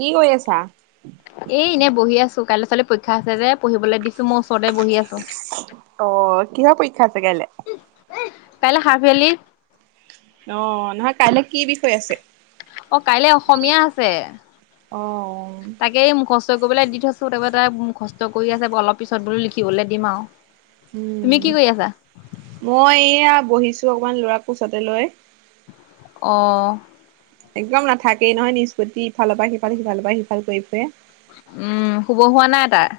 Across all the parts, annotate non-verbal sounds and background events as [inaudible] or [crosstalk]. কি কৰি আছা এ এনেই বহি আছো কাইলৈ ছোৱালী পৰীক্ষা আছে যে পঢ়িবলৈ দিছো মই ওচৰতে বহি আছো । অঁ কিহৰ পৰীক্ষা আছে কাইলৈ? কাইলে হাফিলি। অঁ নহয় কাইলৈ কি বিষয় আছে অঁ কাইলে অসমীয়া আছে অ', তাকেই মুখস্থ কৰিবলৈ দি থৈছো তাই কষ্ট কৰি আছে অলপ পিছত বোলো লিখিবলৈ দিম আৰু তুমি উম কি কৰি আছা মই এইয়া বহিছো অকমান লৰা কোচতে লৈ অঁ একদম নাথাকেই নহয় নিষ্পত্তি ইফালৰ পৰা সিফাল সিফালৰ পৰা সিফাল কৰি ফুৰে উম শুব হোৱা নাই তাৰ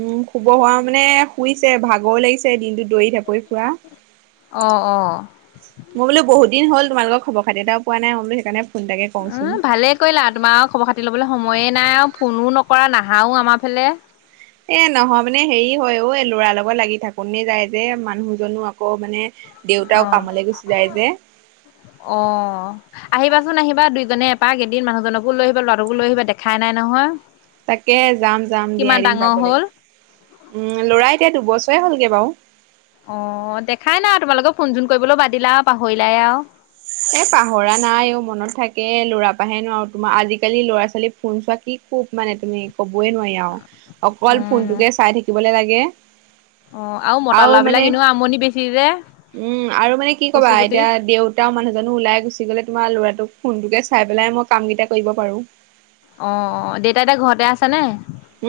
উম শুব হোৱা মানে শুইছে ভাগৰ লাগিছে দিনটো দৰি ঢাপৰি ফুৰা মই অ অ বোলো বহুত দিন হ'ল তোমালোকৰ খবৰ খাতি এটাও পোৱা নাই মই বোলো সেইকাৰনে উ ভালে কৰিলা আৰু তোমাৰ খবৰ খাতি ল'বলৈ সময় মইয়ে নাই আৰু ফোনো নকৰা নাহাও আমাৰ ফালে এ নহয় মানে হেৰি হয় লৰা লগত লাগি থাকো নে যায় যে মানুহজনো আকৌ মানে অ দেউতাও কামলৈ গুচি যায় যে অ আহিবাচোন আহিবা দুইজনে এপাক এদিন মানুহজনকো লৈ আহিবা ল'ৰাকো লৈ আহিবা দেখাই নাই নহয় তাকে যাম যাম দিয়া কিমান এদিন ডাঙৰ যাব হ'ল লাগিব উম ল'ৰা এতিয়া দুবছৰ ই হ'লগৈ বাৰু অ দেখাই না তোমালোকে ফোন চোন কৰিবলৈ বাদিলা পাহৰিলাই আৰু এ পাহৰা নাই অ মনত থাকে ল'ৰা পৰাহেন নোৱাৰোঁ আৰু তোমাৰ আজিকালি ল'ৰা ছোৱালী ফোন চোৱা কি খুব মানে তুমি ক'বই নোৱাৰি আৰু অকল ফোনটোকে চাই থাকিবলৈ লাগে লাগে অ আৰু মতা ল'ৰা বিলাক এনেও আমনি বেছি যে কচু কুটি মানুহ জনু ওলাই গুচি গ'লে তোমাৰ লৰাটোক ফোনটোকে চাই পেলাই মই কাম কেইটা কৰিব পাৰো অ দেউতা ঘৰতে আছ নে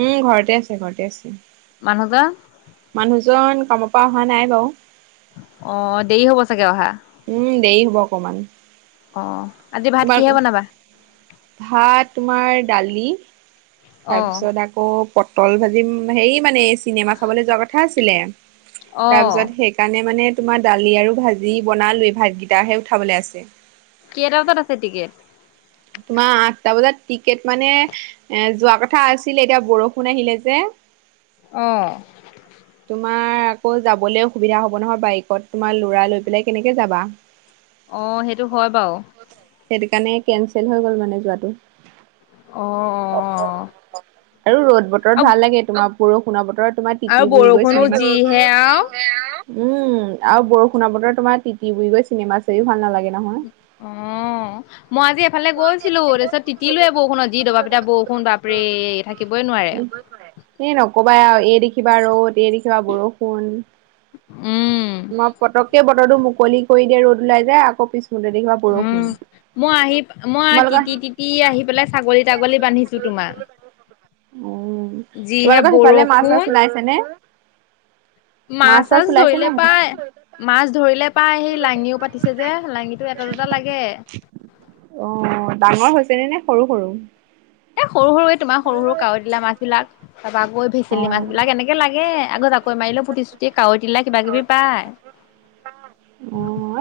উম ঘৰতে আছে ঘৰতে আছে মানুহজন? মানুহজন কামত পা অহা নাই বাৰো অ দেৰি হ'ব চাগে অহা উম দেৰি হ'ব অকমান অ আজি ভাত তোমাৰ কিহে বনাবা? ভাত তোমাৰ দালি তাৰ অ', পিছত আকৌ প তল ভাজিম হেৰি মানে চিনেমা চাবলৈ যোৱা কথা আছিলে তাৰ অ', পিছত সেইকাৰণে মানে তোমাৰ দালি আৰু ভাজি বনালৈ ভাতকেইটাহে উঠাবলৈ আছে কেইটা বজাত আছে টিকেট তোমাৰ আঠটা বজাত টিকেট মানে এ যোৱা কথা আছিলে এতিয়া বৰষুণ আহিলে যে অঁ তোমাৰ আকৌ যাবলৈ অসুবিধা হ'ব নহয় বাইকত তোমাৰ ল'ৰা লৈ পেলাই কেনেকে যাবা অ সেইটো হয় বাৰু সেইটো কাৰণে কেনঞ্চেল হৈ গ'ল মানে যোৱাটো অ অ আৰু ৰ'দ বতৰত আৰু ভাল লাগে তোমাক বৰষুণৰ বতৰত তোমাৰ আৰু টিতি বুৰি বৰষুণো গৈছিলে যিহে আৰু। ন উম আৰু বৰষুণৰ বতৰ তোমাৰ তিতি বুলি গৈ চিনেমা চাৰও ভাল নালাগে নহয়। অ মই আজি এফালে ই গৈছিলো তাৰপিছত নকবা তিতিলোৱে আৰু বৰষুণত যি দবা এই পিটা বৰষুণ দেখিবা বাপৰে ৰ'দ থাকিবই এই নোৱাৰে। কা বৰষুণ মই পতককে ব বতৰটো মুকলি কৰি উম দিয়ে ৰ'দ লাই যায় আকৌ পিছত শুে উম দেখিবা মই আহি বৰষুন মই তিতি তিতি আহি পেলাই ছাগলী তাগলী বান্ধিছো তোমাৰ উ যিহে তোমালোকৰ সিফালে মাছ মাছ বৰষুণ ওলাইছে নে মাছ চাছ ধৰিলে পাই মাছ ধৰিলে পাই সেই লাঙিও পাতিছে যে লাঙিটো এটা দুটা লাগে অ ডাঙৰ হৈছে নে নে সৰু সৰু এ সৰু সৰুৱে তোমাৰ সৰু সৰু কাৱৈ দিলা মাছ বিলাক ত গৈ অ অ ভেচেলি মাছবিলাক এনেকে লাগে আগত আকৈ মাৰিলেও পুতি চুতি কাৱৈ তিলা কিবা কিবি পায়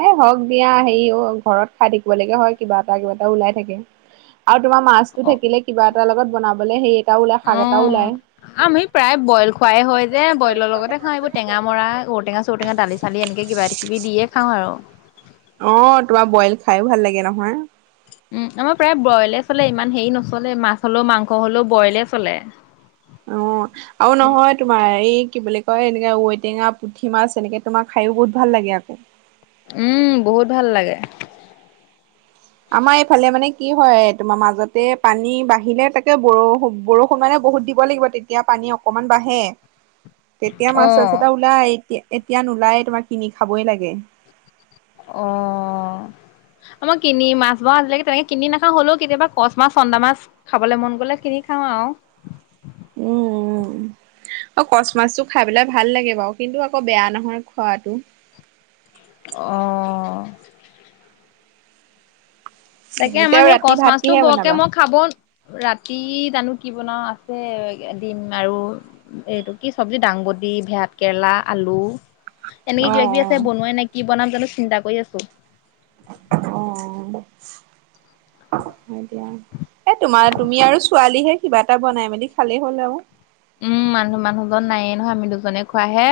এই হওক দিয়া হেৰিও ঘৰত খাই থাকিব লকে হয় কিবা এটা কিবা এটা ওলাই থাকে আৰু তোমাৰ মাছ অ থাকে কিবা এটা লগত বনাব মানলে সেই এটাও ওলাই অ শাক এটাও ওলায় আমি প্ৰায় বইল খোৱাই হয় যে বইলৰ লগতে খাওঁ এইবোৰ টেঙা মৰা ঔটেঙা চঔটেঙা দালি চালি এনেকৈ কিবা কিবি দিয়ে খাওঁ হয় যওঁ অ তোমাৰ বইল খাইয়ো ভাল লাগে নহয় উম আমাৰ প্ৰায় ব্ৰইলে চলে ইমান হেৰি নচলে মাছ হলেও মাংস হলেও ব্ৰইলে চলে অ আৰু নহয় তোমাৰ এই কি বুলি কয় এনেকে ঔটেঙা পুঠি মাছ এনেকে তোমাৰ খায়ও বহুত ভাল লাগে আকৌ উম বহুত ভাল লাগে আমাৰ এইফালে মানে কি হয় তোমাৰ মাজতে পানী বাঢ়িলে তাকে ব বৰষুণ মানে বহুত দিব লাগিব তেতিয়া পানী অকনমান বাঢ়ে তেতিয়া মাছ চাছ অ', এটা ওলাই আহ এতিয়া নোলাই তোমাৰ কিনি খাবই লাগে অ আ মই কিনি মাছ ম আজিলৈকে তেনেকে কিনি নাখাওঁ হ'লেও কেতিয়াবা কচ মাছ চন্দা মাছ খাবলৈ মন গ'লে কিনি খাওঁ আৰু উম কচ মাছটো খাই পেলাই ভাল লাগে বাৰু কিন্তু আকৌ বেয়া নহয় খোৱাটো অঁ তাকে এতিয়া আমাৰ সেই ৰাতি কচ ভাত মাছটো কিহে বৰকে বনাবা? মই খাব, ৰাতি জানো কি বনাওঁ, আছে দিম আৰু এইটো কি চব্জি দাংবডি, ভাত কেৰেলা, আলু। অ এনেকে কিবা কিবি আছে অ বনোৱাই নাই কি বনাম জানো? চিন্তা কৰি আছো। অ' হয় দিয়া, এ তোমাৰ, তুমি আৰু ছোৱালীহে কিবা এটা বনাই মেলি খালেই হ'ল আৰু। উম মানুহ মানুহজন নায়ে নহয়, আমি দুজনে খোৱাহে।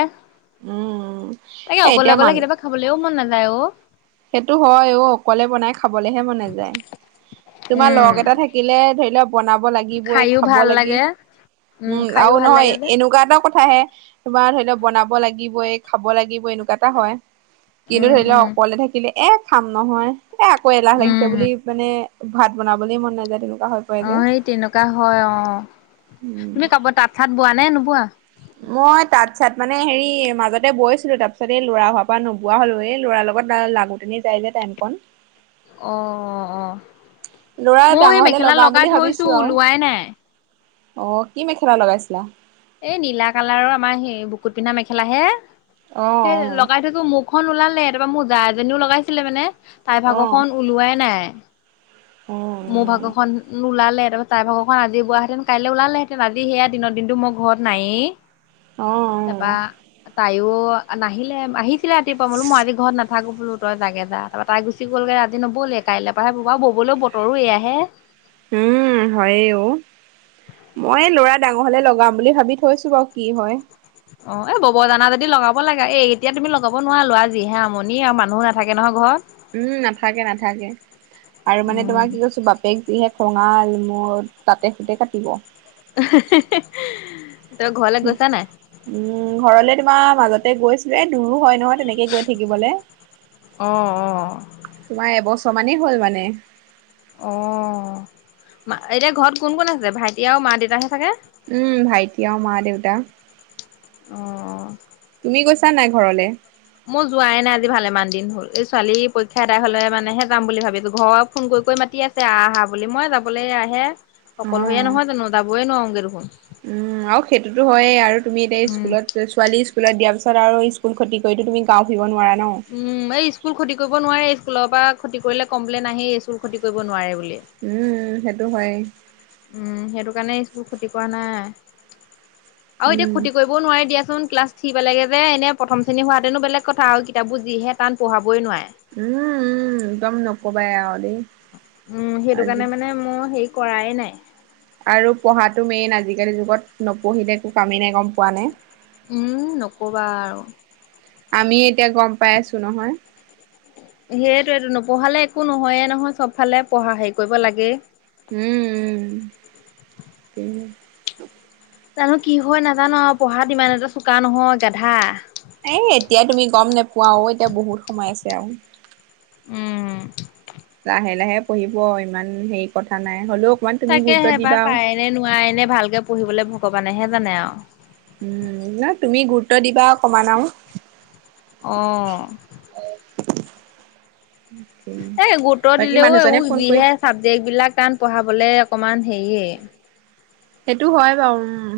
উম। তাকে এ অকলে, এতিয়া অকলে মান কেতিয়াবা খাবলেও মন নাযায়। হেল্ল' [unintelligible] সেইটো হয় অ', অকলে বনাই খাবলেহে মন নাযায়, তোমাৰ উম লগ এটা থাকিলে ধৰি লোৱা বনাব লাগিবই খাইও খাব ভাল লাগি, লাগে উম খাইও আৰু ভাল নহয় লাগে যে এনেকুৱা এটা কথা আহে তোমাৰ ধৰি লওক বনাব লাগিবই, খাব লাগিবই এনেকুৱা এটা হয়। কিন্তু উম ধৰি উম লওক অকলে থাকি এ খাম নহয়। এ আকৌ এলাহ লাগিছে উম বুলি মানে, ভাত বনাবলে মন নাযায় হৈ পৰে যে অ', সেই তেনেকুৱা হয় অ', উম তুমি কব তাঁত চাত বোৱা নে নোবোৱা? মই তাঁত চাত মানে হেৰি মাজতে বৈছিলো তাৰ পিছত এই ল'ৰা হোৱাৰ পৰা নোবোৱা হ'লো, এই ল'ৰাৰ লগত লাগু তেনেই যাই যে টাইম কন। অ', অ'। ল'ৰা ময়ো ডাঙৰ সেই হ'লে মেখেলা লগাওঁ লগাই বুলি থৈছো ভাবিছো আৰু। ওলোৱাই নাই অ', কি মেখেলা লগাইছিলা? এই নীলা কালাৰৰ, আমাৰ সেই বুকুত পিন্ধা মেখেলাহে। অ সেই লগাই থো মোৰ এখন ওলালে, তাৰপা মোৰ যা এজনীও লগাইছিলে মানে। তাই অ ভাগৰ অ খন ওলোৱাই নাই। অ', অ', মোৰ ভাগখন নোলাল ত তাইভাগৰখন আজি বোৱাহেঁতেন কাইলৈ ওলালেঁতেন আজি সেয়া দিনৰ দিনটো ম ঘৰত নাইয়ে। অ', তাপা তাই তেওঁ নাহিলে, আহি আঁহিছিলে ৰাতিপুৱা মই বোলো মই আজি ঘৰত নাথাকো বোলো তই জাগে যা, তাৰপৰা তাই গুচি গলগে আজি নব'লে কাইলৈ পৰাহে বৱ আৰু ববলৈ বতৰো এয়া হে। উম হয়েওঁ, মই ল'ৰা ডাঙৰ হলে লগাম বুলি ভাবি থৈছো বাৰু, কি হয়। অ', এ বব জানা যদি লগাব লাগে, এই এতিয়া তুমি লগাব নোৱাৰা ল'ৰা যিহে আমনি আৰু মানুহো নাথাকে নহয় ঘৰত। উম নাথাকে, নাথাকে আৰু মানে উম তোমাৰ কি কৈছো বাপেক যিহে [unintelligible] তাতে সুতে কাটিব [unintelligible] গৈছা নাই উম ঘৰলে। মাৰ মাজতে গৈছিলো এ দূৰ হয় নহয় তেনেকে গৈ থাকিবলৈ অ অ তোমাৰ এবছৰ। সমানেই হ'ল মানে। অঁ মা এতিয়া ঘৰত কোন -কোন আছে ভাইটি আৰু মা দেতাহে থাকে। উম ভাইটি আৰু মা দেউতা। অ' তুমি গৈছা নাই ঘৰলে? মই যোৱাই নাই আজি ভালেমান দিন হ'ল এই ছোৱালী পৰীক্ষা এদাই হলে মানেহে যাম বুলি ভাবিছো ঘৰত ফোন কৰি কৰি মাতি আছে আহ আহ বুলি মই যাবলে আহে অকলশৰীয়া অ', নহয় জানো। [unintelligible] দেখোন উম আৰু সেইটোতো হয়েই আৰু তুমি এতিয়া ইস্কুলত ছোৱালী স্কুলত দিয়া পাছত আৰু ই স্কুল ক্ষতি কৰিটো তুমি গাও ফুৰিব নোৱাৰা। ন। উম এই স্কুল ক্ষতি কৰিব নোৱাৰে। স্কুলৰ পৰা ক্ষতি কৰিলে কমপ্লেইন আহেই ইস্কুল ক্ষতি কৰিব নোৱাৰে বুলি উম সেইটো হয়। [inaudible] উম সেইটো কাৰণে ইস্কুল ক্ষতি কৰা নাই। আৰু এতিয়া উম, ক্ষতি কৰিবও নোৱাৰে দিয়াচোন। ক্লাছ থ্ৰী পেলেগে যে এনে প্ৰথম শ্ৰেণী হোৱাহেতেনো বেলেগ কথা আৰু কিতাপবোৰ যিহে তান পঢ়াব উম উম [unintelligible] ক'বাই হ'লে উম সেইটো কাৰণে মানে মই সেই। কৰাই নাই। আৰু পঢ়াটো মেইন আজিকালি যুগত নপঢ়িলে একো কামেই নাই গম পোৱা নে। উম নকবা আৰু। আমি এতিয়া গম পাই আছো নহয়। সেইটোৱেটো এইটো নপঢ়ালে একো নহয়ে নহয় চব ফালে পঢ়া হেৰি কৰিব লাগেই উম, জানো কি হয় নাজানো আৰু পঢ়াত ইমান এটা চোকা নহয় গাধা। এ এতিয়া তুমি গম নোপোৱা ও এতিয়া বহুত সময় আছে আৰু। উম, লাহে লাহে পঢ়িব ইমান হেৰি কথা নাই হ'লেও অকমান তুমি তাকে গুৰুত্ব দিবা হেবাৰ আৰু। পায় ন নোৱায় নে ভালকে পঢ়িবলৈ ভগৱান। মানেহে জানে আৰু। উম না তুমি । অট দিবাকমানা আৰু অঁ- [unintelligible] এ' গুৰুত্ব বাকী দিলেও মানুহজনে এইবোৰ ফোন যিহে কৰিছে চাবজেক্ট বিলাক টান পঢ়াবলে অকমান হেইয়ে। হেটো হয় বাৰু উম্‌।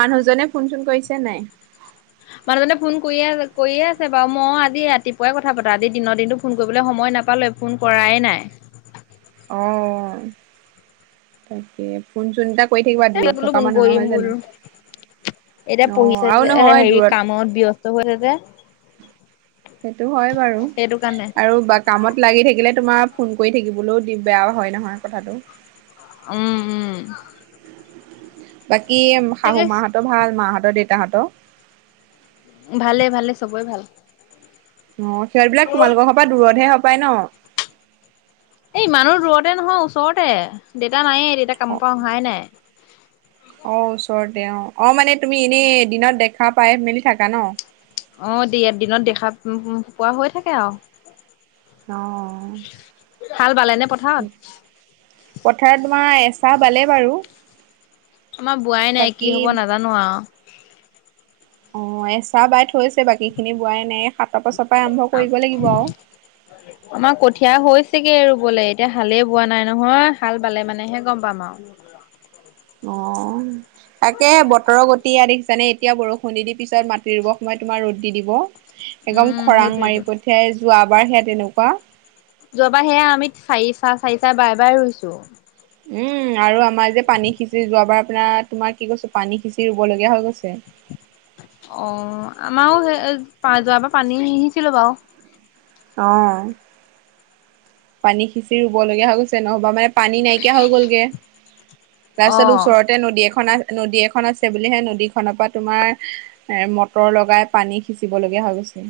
মানুহজনে ফোন চোন কৰিছে নাই? মানুহজনে ফোন কৰিয়ে আছে- কৰিয়ে আছে বাও। মই আজি ৰাতিপুৱাই কথা পাতা। আজি দিনৰ দিনটো ফোন কৰিবলৈ সময় নাপালোৱে, ফোন কৰায়ে নাই। অ'- তাকে। ফোন চোনটাক এ' তাক বোলো ফোন কৰিম বোলো। এতিয়া অ' পঢ়িছে আৰু যে, এ' নহয় হেৰি দূৰত কামত ব্যস্ [unintelligible] সেইটো হয় বাৰু। কাৰণে আৰু বা কামত লাগি থাকিলে তোমাৰ ফোন কৰি থাকিবলৈও দি বেয়া হয় নহয় কথাটো। উম' উম'। বাক্‌ ইয়েম্‌ শাহু তাকে মাহঁতৰ ভাল, মাহঁতৰ দেত তাহাঁতৰ ভালে-ভালে চবয়ে ভাল। অঁ' সিহঁতবিলাক তোমালোকৰ ঘৰৰ পৰা দূৰতহে হব্‌ পায় ন? এ' ইমানো দূৰতে নহয়, ওচৰতে। দেতা নায়ে দেতা কাম পা অহাই নাই। অ' ওচৰতে অঁ। অঁ মানে তুমি এনেই দিনত দেখা পাই মেলি থাকা ন? অ দিয়াত-দিনত দেখা-পোৱা হৈ থাকে আও। অ' হাল বালেনে পথাৰত? পথাৰত তোমাৰ এচাহ বালে বাৰু! আমাৰ বোৱাই নাই, কি বাকী হব নাজানোঁ আও। অঁ এচাহ বাই থৈছে বাকী খিনি বোৱাই নাই। এ' সাতৰ পাছত আম্‌- আমাৰ কঠীয়া হৈছ তিকেই ৰুবলে। এতিয়া হালেই বোৱা নাই নহয়, হাল বালে মানেহে গম পাম আও। অঁ, তাকেহে বতৰৰ গতি এইয়া দেখিছানে এতিয়া বৰষুণ দি দি পিছত মাটি ৰুব সময় তোমাৰ ৰ'দ দি দিব এগং উম খৰাং সেইটোয়েতো মাৰি পঠিয়াই যোৱাবাৰ সেয়া তেনেকুৱা যোৱাবাৰ সেয়া আমি চাৰি চাহ চাৰি চাহ বাই বাই ৰুইছো উম্‌'- আৰু আমাৰ যে পানী সিঁচি যোৱাবাৰ আপোনাৰ, তোমাৰ কি কৈছোঁ, পানী সিঁচি ৰুব লগীয়া হৈ গৈছে। অ', আমাও হেই-পা-যোৱাবাৰ পানী আহিছিলে বাও। অঁ- পানী সিঁচি ৰুব লগীয়া হৈ গৈছে। নহ'বা আমা ইয়াত পানী নাইকিয়া হৈ গ'লগে। তাৰছত অ ওচৰতে নদী এখন আছ্‌ নদী এখন আছে বুলিহে, নদীখনপা তোমাৰ- মটৰ লগাই পানী সিঁচিবলগীয়া হৈ গৈছে।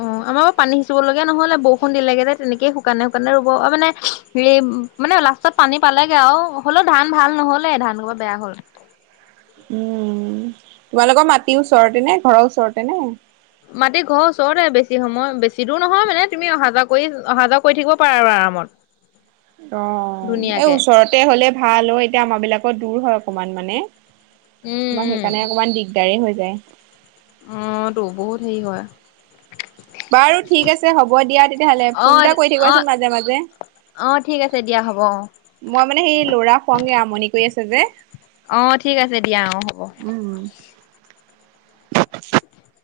অঁ, আমাও পানী সিঁচিব লগীয়া ন'হলে বৰষুণ দিলেগে যে, তেনেকেই শুকানে শুকানে ৰুব -অ' মানে- হেৰি- মানে লাষ্টত পানী পালেগে আও, হ'লেও ধান ভাল ন'হলে, ধান সোপা বেয়া হ'ল। উম', তোমালোকৰ মাটিৰ ওচৰতে নে? ঘৰৰ ওচৰতে নে? মাটি ঘৰ ওচৰতে বেছি সময়, বেছি দূৰ নহয় মানে তুমি অহা যোৱা কৰি, অহা যোৱা কৰি থাকিব পাৰা আৰু আৰামত। অ', এই ধুনীয়াকে ওচৰতে হলে ভাল অ', এতিয়া আমাৰ বিলাকৰ দূৰ হয় অকণমান মানে তোমাৰ উম সেইকাৰণে অকণমান দিগদাৰে হৈ যায় অ', তো বহুত হেৰি হয়। বাৰু ঠিক আছে হ'ব দিয়া তেতিয়াহলে, অ ফোন এটা কৰি অ থাকিবাচোন মাজে মাজে, অ ঠিক আছে দিয়া হ'ব অ। মই মানে হেই লৰা শুৱাওগে আমনি কৰি আছে। যে অ', ঠিক আছে দিয়া অ', হ'ব। উম, উম। [inaudible]